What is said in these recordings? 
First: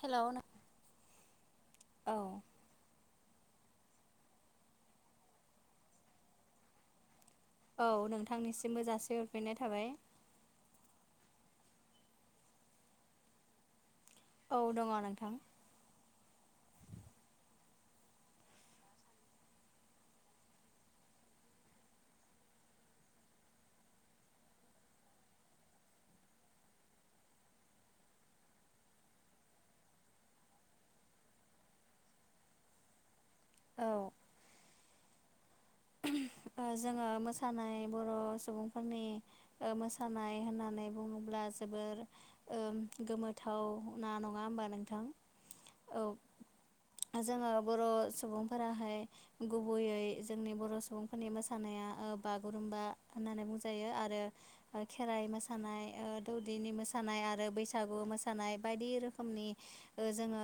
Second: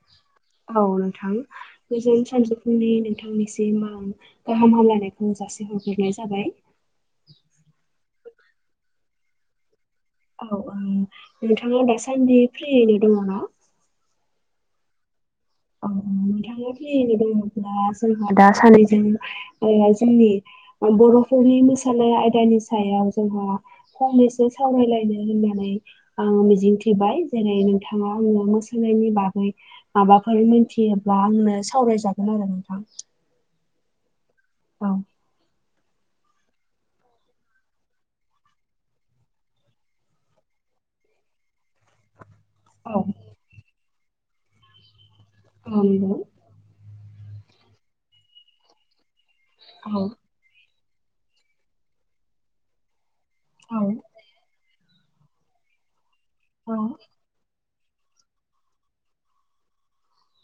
Hello नों औ नोंथां औ गोजोन सानजौफुंनि नोंथां नोंथांनिसिम गाहाम हामलायनायखौ जासिहरफिनाय जाबाय औ नोंथांनिसिम हाजासे हरफिननाय थाबाय औ नोंथाङा दासान्दि फ्रियैनो दङ ना औ दङ नोंथां औ नोंथां फिरिनो दङब्ला जोंहा दा सानैजों जोंनि बर'फोरनि मोसानाय आयदानि सायाव जोंहा फंनैसो सावरायलायनो होननानै आं मिजिंथिबाय जेरै नोंथाङा आंनो मोसानायनि बागै माबा फोर मिथियोब्ला आंनो सावरायजागोन आरो नोंथां औ औ [inaudible] जोङो मोसानाय बर' सुबुंफोरनि मोसानाय होननानै बुङोब्ला दा जोबोर औ गोमोथाव ना नङा होमबा नोंथां औ नंगौ जोङो बर' सुबुंफोराहाय गुबैयै औ जोंनि बर' सुबुंफोरनि मोसानाया बागुरुम्बा होननानै औ बुंजायो आरो खेराइ मोसानाय औ दौदिनि मोसानाय आरो बैसा बैसागु मोसानाय बायदि रोखोमनि जोङो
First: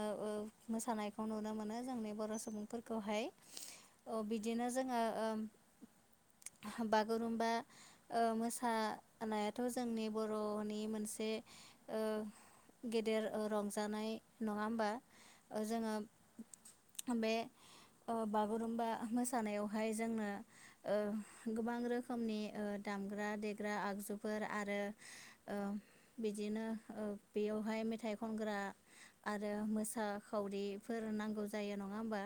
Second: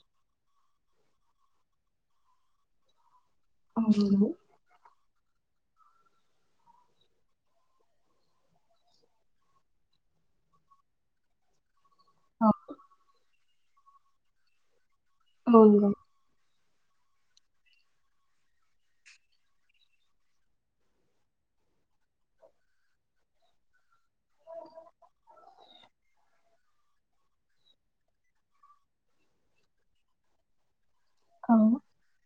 मोसानायखौ नुनो मोनो जोंनि बर सुबुंफोरखौहाय औ नंगौ बिदिनो जोङो [inaudible] बागुरुमबा मोसानायाथ' जोंनि बर'नि मोनसे ओ औ गेदेर रंजानाय नङा होमबा जोङो बे बागुरुम्बा मोसानायाव बेवहाय जोंनो गोबां रोखोमनि दामग्रा देग्रा आगजुफोर आरो। आरो बिदिनो बेयावहाय मेथाइ खनग्रा आरो मोसाखावरि फोर नांगौ औ जायो नंगौ नङा होमबा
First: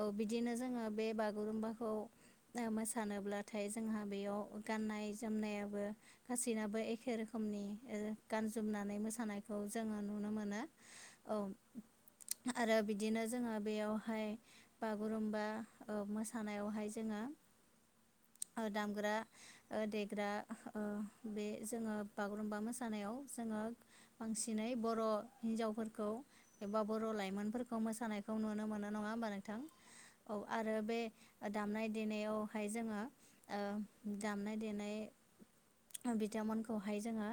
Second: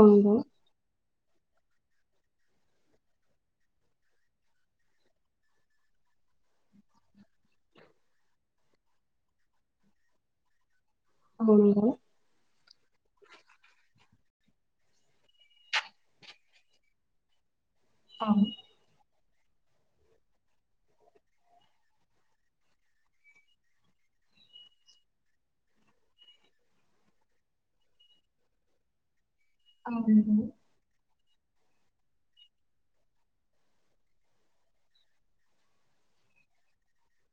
औ बिदिनो जोङो बे बागुरुम्बा [inaudible] मोसानोब्लाथाय जोंहा बेयाव गाननाय जोमनायाबो गासैनाबो एखे रोखोम नि गानजोमनानै मोसानायखौ जोङो नुनो मोनो। औ नंगौ आरो बिदिनो जोङो बेयावहाय बागुरुमबा मोसानायाव बाहाय औ जोङो दामग्रा देग्रा बे जोङो बागुरुमबा मोसानायाव जोङो बांसिनै बर' हिनजावफोरखौ एबा बर' लाइमोनफोरखौ मोसानायखौ नुनो मोनो नङा होमबा नों थां औ नंगौ आरो बे दामनाय देनायावहाय जोङो ओ दामनाय देनाय बिथांमोनखौहाय जोङो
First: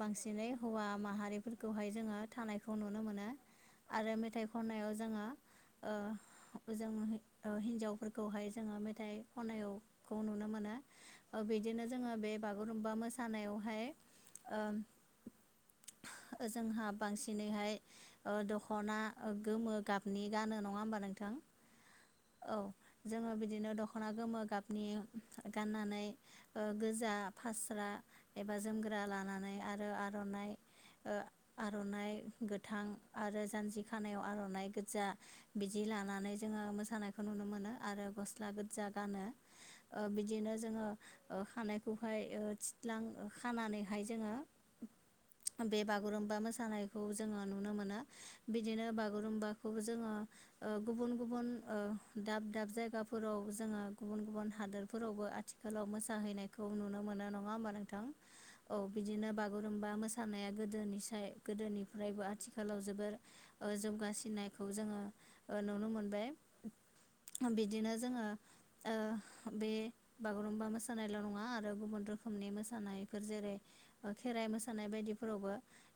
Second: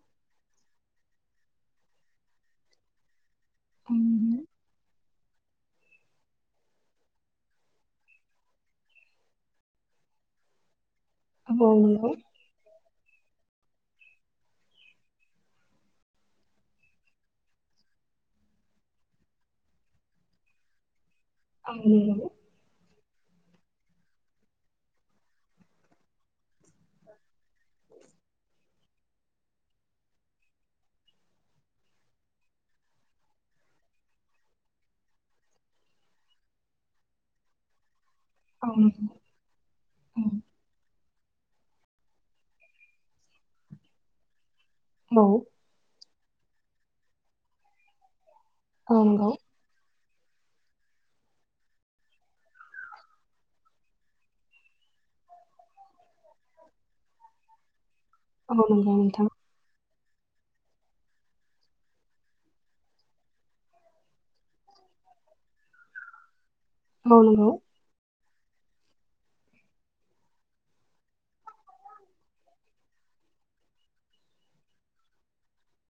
बांसिनै हौवा माहारिफोरखौहाय जोङो थां खिनायखौ नुनो मोनो। औ आरो नंगौ मेथाइ खननायाव जोङो ओ जों हिनजावफोर खौहाय जोङो मेथाइ खनायावखौ नुनो मोनो औ बिदिनो नंगौ जोङो बे बागुरुम बा मोसानायावहाय ओ [inaudible] जोंहा बांसिनैहाय दख'ना गोमो गाबनि गानो नङा होमबा नोंथां? आं बुंनि र' औ जोङो बिदिनो दखना गोमो गाबनि गाननानै गोजा फास्रा एबा जोमग्रा लानानै आरो आर'नाइ आर'नाइ गोथां आरो जान्जि खानायाव आर'नाइ गोजा बिदि लानानै जोङो मोसानाय खौ नुनो मोनो आरो गस्ला गोजा गानो बिदिनो जोङो खानायखौहाय थिदलां खानानैहाय जोङो बे बागुरुमबा मोसानायखौ जोङो नुनो मोनो। बिदिनो औ नंगौ औ बागुरुम्बाखौबो जोङो गुबुन गुबुन दाब दाब जायगाफोराव जोङो गुबुन गुबुन हादोरफोरावबो आथिखालाव मोसाहैनायखौ नुनो मो नो नङा होमबा नोंथां नंगौ औ नोंथां बिदिनो बागुरुमबा मोसा सानाया गोदोनिाय गोदोनिफ्रायबो आथिखालाव जोबोर जौगासिनायखौ जोङो नुनो मोनबाय औ नंगौ बिदिनो जोङो ओ [inaudible] बे बागुरुमबा मोसानायल' नङा आरो गुबुन रोखोमनि मोसानायफोर जेरै खेराइ मोसानाय बायदिफोरावबो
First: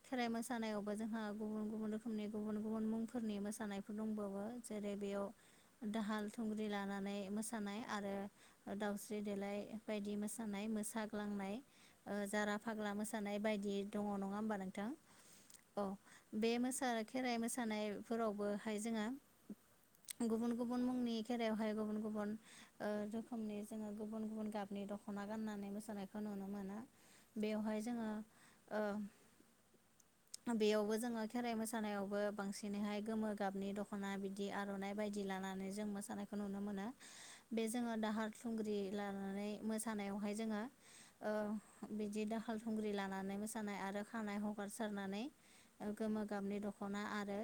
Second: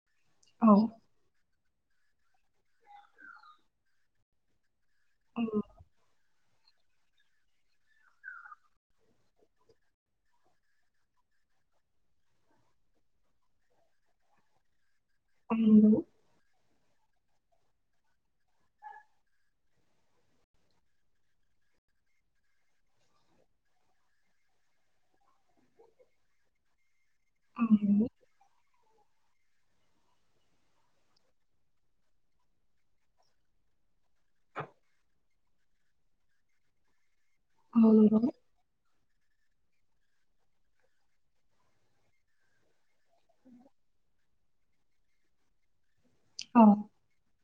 खेराइ औ मोसानायावबो जोंहा गुबुन गुबुन रोखोमनि गुबुन गुबुन मुंफोरनि मोसानायफोर दंबावो। जेरै बेयाव दाहाल थुंग्रि लानानै मोसानाय आरो ओ दावस्रि देलाय बायदि मोसानाय साग्लांनाय, ओ जारा फाग्ला मोसानाय बायदि दङ' नङा होमबा नोंथां औ नंगौ औ नंगौ बे मो सानाय खेराइ मोसानाय फोरावबोहाय जोङों गुबुन गुबुन मुंनि खेरायावहाय गुबुन गुबुन ओ रोखोमनि जोङो गुबुन गुबुन गाबनि दख'ना गाननानै मोसानायखौ नुनो मोनो औ नंगौ औ नंगौ उम बेवहाय जोङो ओ बेयावबो जोङो खेराइ मोसानायावबो बांसिनैहाय गोमो गाबनि दख'ना बिदि आर'नाइ बायदि लानानै जों मोसानायखौ नुनो मोनो बे औ जोङो नंगौ दाहाल नोंथां थुंग्रि लानानै मोसानायावहाय जोङो ओ बिदि दाखाल थुंग्रि लानानै मोसानाय आरो आरो खानाय हगारसारनानै गोमो गाबनि दख'ना आरो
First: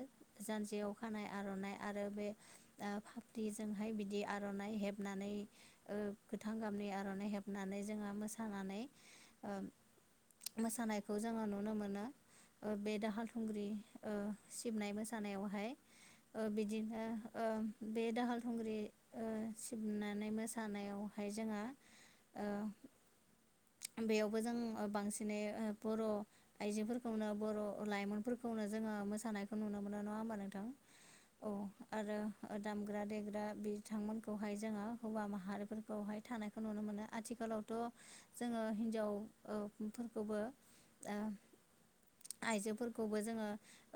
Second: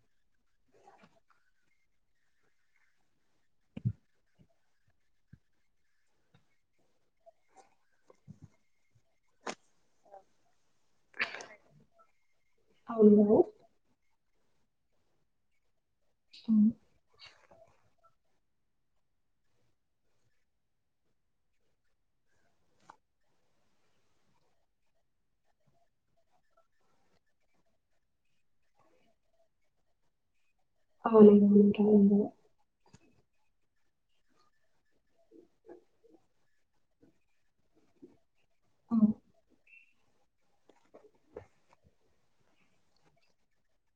जान्जियाव खानाय आर'नाइ आरो बे दिजोंहाय बिदि आर'नाइ हेबनानै ओ गोथां गाबनि आर'नाइ हेबनानै जों मोसानानै ओ औ मोसानायखौ जोङो नुनो मोनो ओ बे दाहाल नंगौ औ थुंग्रि ओ सिबनाय मोसानायावहाय बिदिनो ओ बे दाहाल थुंग्रि ओ सिबनानै मोसानायावहाय जोहा ओ बेयावबो जों बांसिनै ओ बर' आइजोफोरखौनो बर' लाइमोनफोरखौ नो जोङो मोसानायखौ नुनो मोनो नङा होनबा नों नंगौ औ नोंथां आरो दामग्रा देग्रा बिथांमोनखौहाय जोङो हौवा माहारिफोरखौहाय थानायखौ नुनो मोनो आथिखालावथ' जोङो औ हिनजाव ओ फोरखौबो आ आइजोफोरखौबो जोङो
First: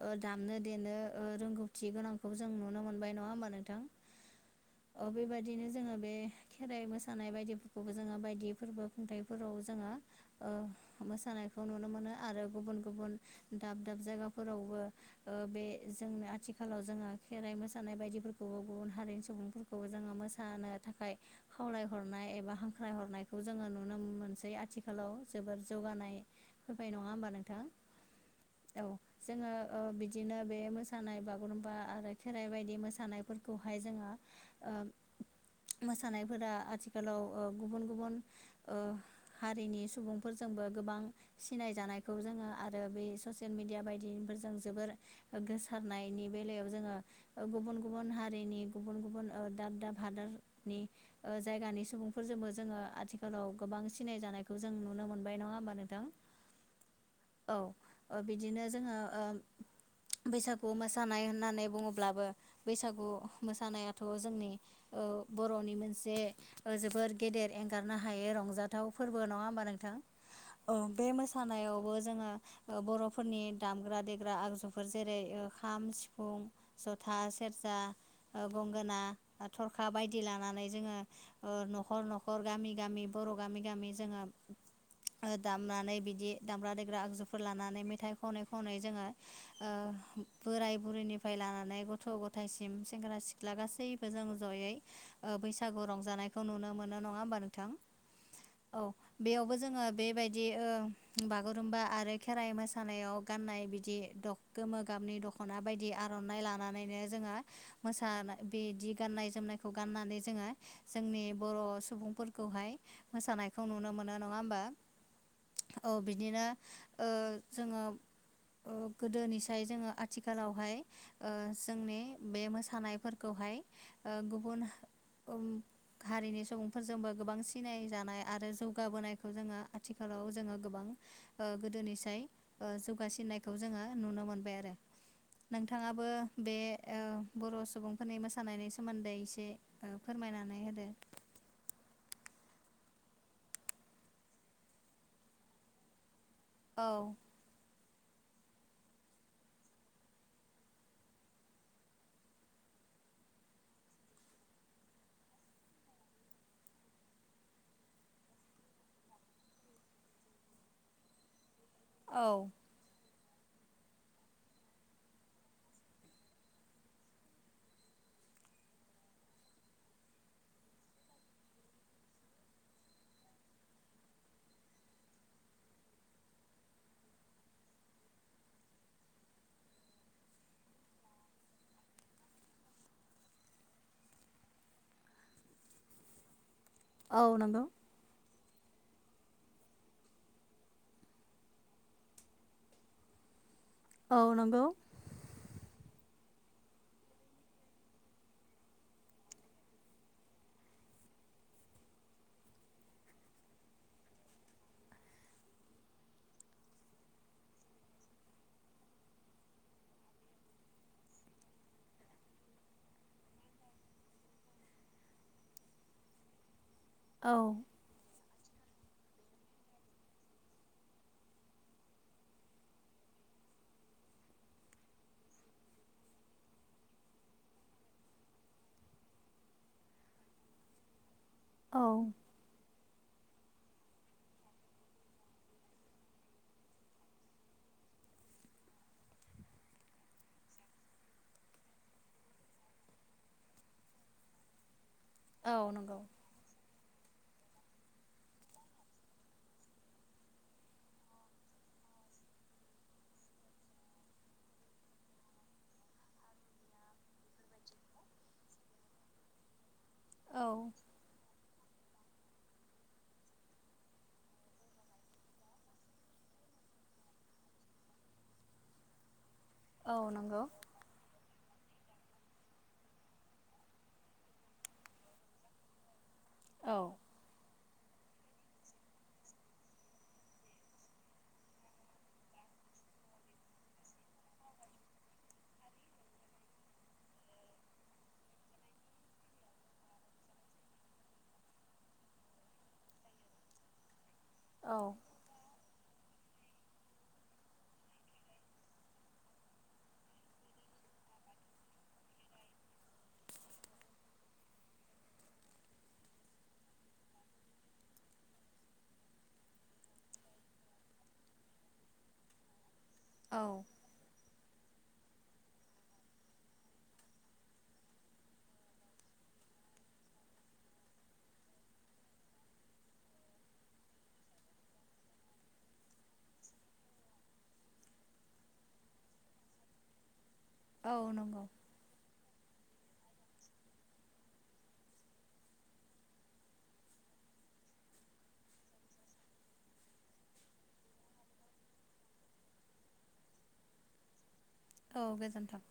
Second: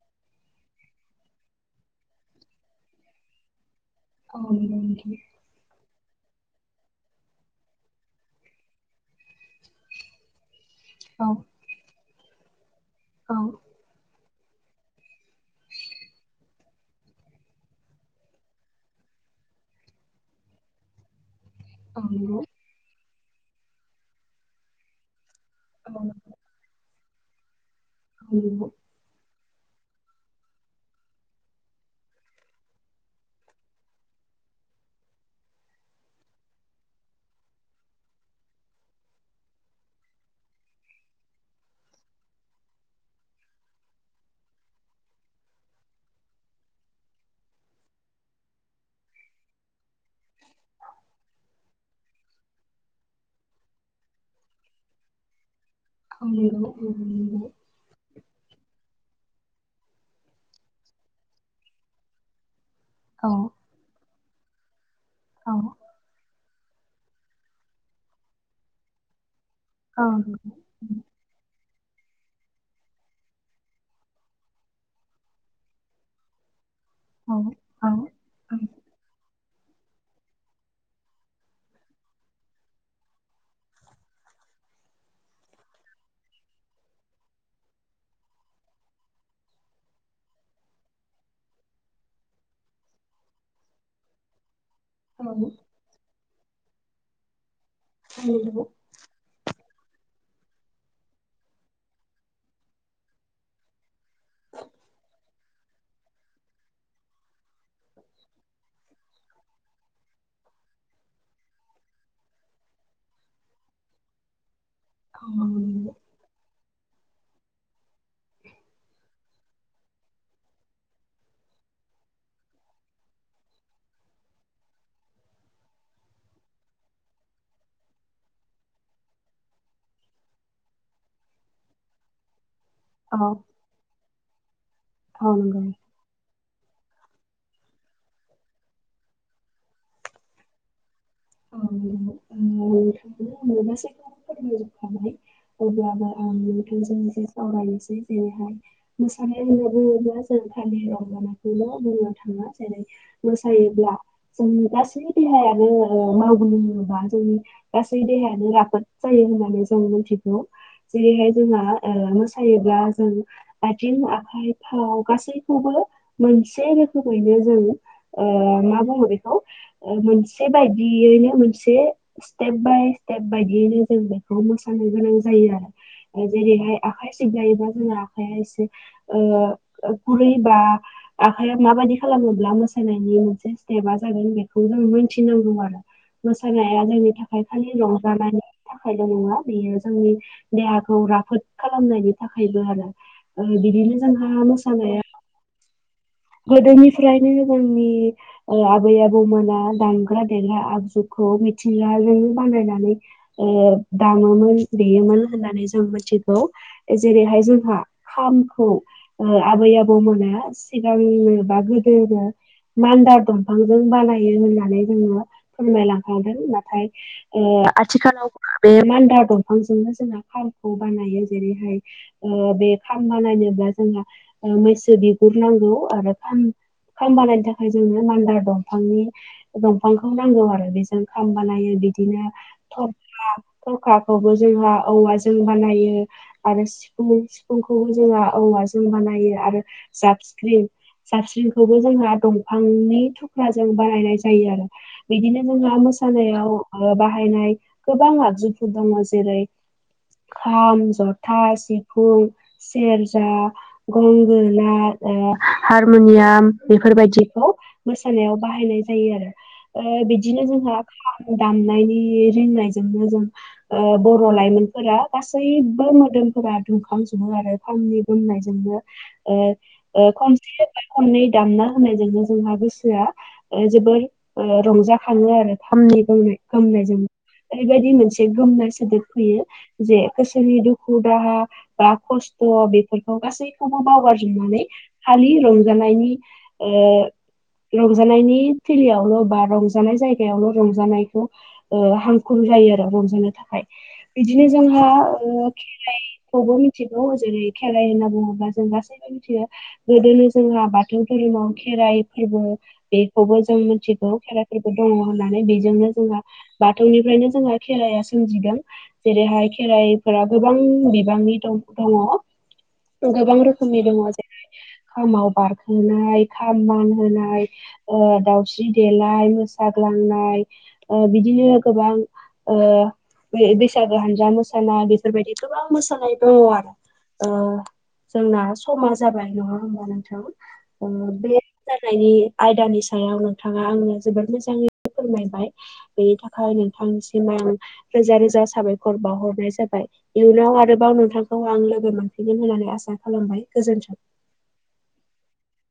ओ दामनो देनो ओ रोंगौथि गोनांखौ जों नुनो मोन बाय नङा होमबा नोंथां औै ओ बेबायदिनो [unintelligible] जोङो बे खेराइ मोसानाय बायदिफोरखौबो जोङो बायदि फोरबो खुंथाइफोराव जोङा ओ मोसानायखौ नुनो मोनो आरो गुबुन गुबुन दाब दाब जायगा [unintelligible] ओ बे जोंनो आथिखालाव जोंङो खेराइ मोसानाय बायदिफोरखौबो गुबुन हारिनि सुबुंफोरखौबो जोङो मोसानो थाखाय खावलायहरनाय एबा हांख्रायहरनायखौ जोङो नुनो मोनसै आथिखालाव जोबोर जौगानाय फैबाय नङा होमबा नोंथां औ [inaudible] औ जोङो ओ बिदिनो बे मोसानाय बागुरुमबा आरो खेराइ बायदि मोसानायफोरखौहाय जोंहा ओ मोसानायफोरा आथिखालाव ओ गुबुन गुबुन ओ हारिनि सुबुंफोरजोंबो गोबां सिनायजानायखौ जोङो आरो बे ससियेल मिडिया बायदि जोबोर ओ गोसारनायनि बेलायाव जोङो ओ गुबुन गुबुन हारिनि गुबुन गुबुन ओ दाब दाब हादारनि ओ जायगानि सुबुंफोरजोंबो जोङो आथिखाल खालाव गोबां सिनाय जानायखौ जों नुनो मोनबाय नङा होमबा नोंथां औ [inaudible] ओ बिदिनो जोङो ओ बैसागु मोसानाय होननानै बुङोब्लाबो बैसागु मोसानायाथ' जोंनि ओ औ बर'नि मोनसे जोबोर गेदेर एंगारनो हायो रंजाथाव फोरबो नङा होनबा नोंथां औ औ बे मोसानायाव बो जोङा बर'फोरनि दामग्रा देग्रा आगजुफोर जेरै ओ खाम सिफुं जथा औ सेरजा औ ओ गंगोना थरखा बायदि लानानै जोङो ओ न'खर न'खर गामि गामि बर' गामि गामि जोंहा ओ दामनानै बिदि दामग्रा देग्रा आगजुफोर लानानै मेथाइ खनै खनै जोङो ओ बोराय बुरैनिफ्राय लानानै गथ' गथायसिम सेंग्रा सिख्ला गासैबो जों जयै ओ बैसागु रंजानायखौ नुनो मोनो नङा होमबा नोंथां औ बेयावबो जोङो बेबायदि बिदि ओ बागुरुमबा आरो खेराइ मोसानायाव गाननाय बिदि दखना गोमो गाबनि दख खना बायदि आर'नाइ लानानैनो जोंहा मोसानाय बिदि गान्नाय जोमनायखौ गाननानै जोङो जोंनि बर' सुबुंफोर खौहाय मोसानायखौ नुनो मोनो नङा होनबा औ बिदिनो ओ जोङो गोदोनि सम मानिफ्राय जोङो आथिखालावहाय ओ जोंनि बे मोसानायफोरखौहाय ओ गुबुन गुबुन हारिनि सुबुंफोरजोंबो गोबां सिनाय जानाय आरो जौगाबोनायखौ जोङो आथिखालाव जोङो गोबां गोदोनिसाय ओ जौगासिननायखौ जोङो नुनो मोनबाय आरो औ नंगौ नोंथाङाबो बे ओ बर' सुबुंफोरनि मोसानायनि सोमोन्दै एसे फोरमायनानै होदो औ नोंथांनो मोन गासैखौ फोरमायजोबखानाय अब्लाबो आं औ बेथोरजों एसे सावरानोसै जेरैहाय मोसानाय होनना बुङोब्ला जों खालि रंजानायखौल' बुंनो थाङा जेरै मोसायोब्ला जों गासै देहायानो मावग्लुंङोबा जोंनि गासै देहायानो राफोद जायो होननानै जों मिथिगौ जेरैहाय जोंहा औ मोसायोब्ला जों आथिं आखाइ फाव गासैखौबो मोनसे रोखोमैनो जों मा बुङो बेखौ मोनसे बायदियैनो मोनसे स्टेप बाय स्टेप बायदियैनो जों बेखौ मोसानो गोनां जायो जेरैहाय आखाइ सिबनायजों जोंहा आखाया एसे गुरै बा आखाइया माबादि खालामोब्ला मोसानायनि मोनसे स्टेपा जागोन बेखौ जों मिथिनांगौ आरो मोसानाया जोंनि औ थाखाय नंगौ खालि रंजानाय थाखायल' नङा बेयो जोंनि देहाखौ राफोद खालामनायनि थाखायबो आरो ओ बिदिनो औ जोंहा नंगौ मोसानाया गोदोनिफ्रायनो जोंनि आबै आबौमोना दामग्रा देग्रा आगजु खौ मिथिंगाजों बानायनानै दामोमोन देयोमोन होननानै जों मोनथिगौ जेरैहाय जोंहा खामखौ आबै आबौ मोना सिगांनो बागोदोनो मान्दार दंफांजों बानायो होननानै जोङो फोरमायलांखादों नाथाय औ ओ आथिखालाव बे मान्दार दंफांजोंनो जोंना खामखौ बानायो जेरैहाय बे खाम बानायनाय जा जोंहा मैसो बिगुर नांगौ आरो फां खालामनायनि थाखाय जोंनो मान्दार दंफांनि दंफांखौ नांगौ आरो बेजों खाम बानायो औ बिदिनो थरखा थरखाखौबो जोंहा औवाजों बानायो आरो सिफुं सिफुंखौबो जोंहा औवा जों बानायो आरो जाबसख्रिं साबस्रिंखौबो जोंहा दंफांनि थुख्राजों बानायनाय जायो आरो बिदिनो औ जोंहा नंगौ मोसानायाव बाहायनाय गोबां आगजुफोर दङ जेरै खाम जथा सिफुं सेरजा गंगोना हारमुनियाम बेफोरबायदिखौ मोसानायाव बाहायनाय जायो आरो बिदिनो औ जोंहा खाम दाम नायनि रिंनायजोंनो जों बर' लाइमोनफोरा गासैबो मोदोमफोरा दुंखांजोबो आरो खामनि गोमनायजोंनो औ नंगौ खनसे बा खननै दाम ना यजोंनो जोंहा गोसोआ जोबोर रंजाखाङो आरो खामनि गोमनाय औ गोमनायजों बेबायदि मोनसे गोमनाय सोदोब फैयो जे गोसोनि दुखु दाहा बा खस्थ' बेफोरखौ गासैखौबो बावगारजोबनानै खालि रंजानायनि रंजानायनि थिलियावल' बा रंजानाय जायगायावल' रंजानायखौ हांखुर जायो आरो रंजानो थाखाय बिदिनो औ जोंहा खेराइखौबो मिथिगौ जेरै खेराइ होनना बुङोब्ला जों गासै थि गोदोनि जोंहा बाथौ धोरोमाव खेराइ फोरबो बेखौबो जों मिथि खेराइफोरखौ दङ होननानै बेजोंनो जोंहा बाथौनिफ्रायनो जोंहा खेराइया सोमजिदों जेरैहाय खेराइफोरा गोबां बिबांनि दङ गोबां रोखोम औ दङ खामाव बारखोनाय खाम मानहोनाय दाउस्रि देलाय मोसा ग्लांनाय बिदिनो गोबां बैसागो हानजा मोसानाय बेफोरबायदि गोबां मोसानाय दङ आरो जोंना समा जाबाय नङा होमबा नोंथां बे नंगौ जानायनि आयदानि सायाव नोंथाङा आंनो जोबोद मोजाङै फोरमायबाय बेनि थाखाय नोंथांसिम आं रोजा रोजा साबायखर बावहरनाय जाबाय इयुनाव आरोबाव नोंथांखौ आं लोगो मोनफिनगोन होननानै आसा खालामबाय गोजोनथों औ गोजोनथों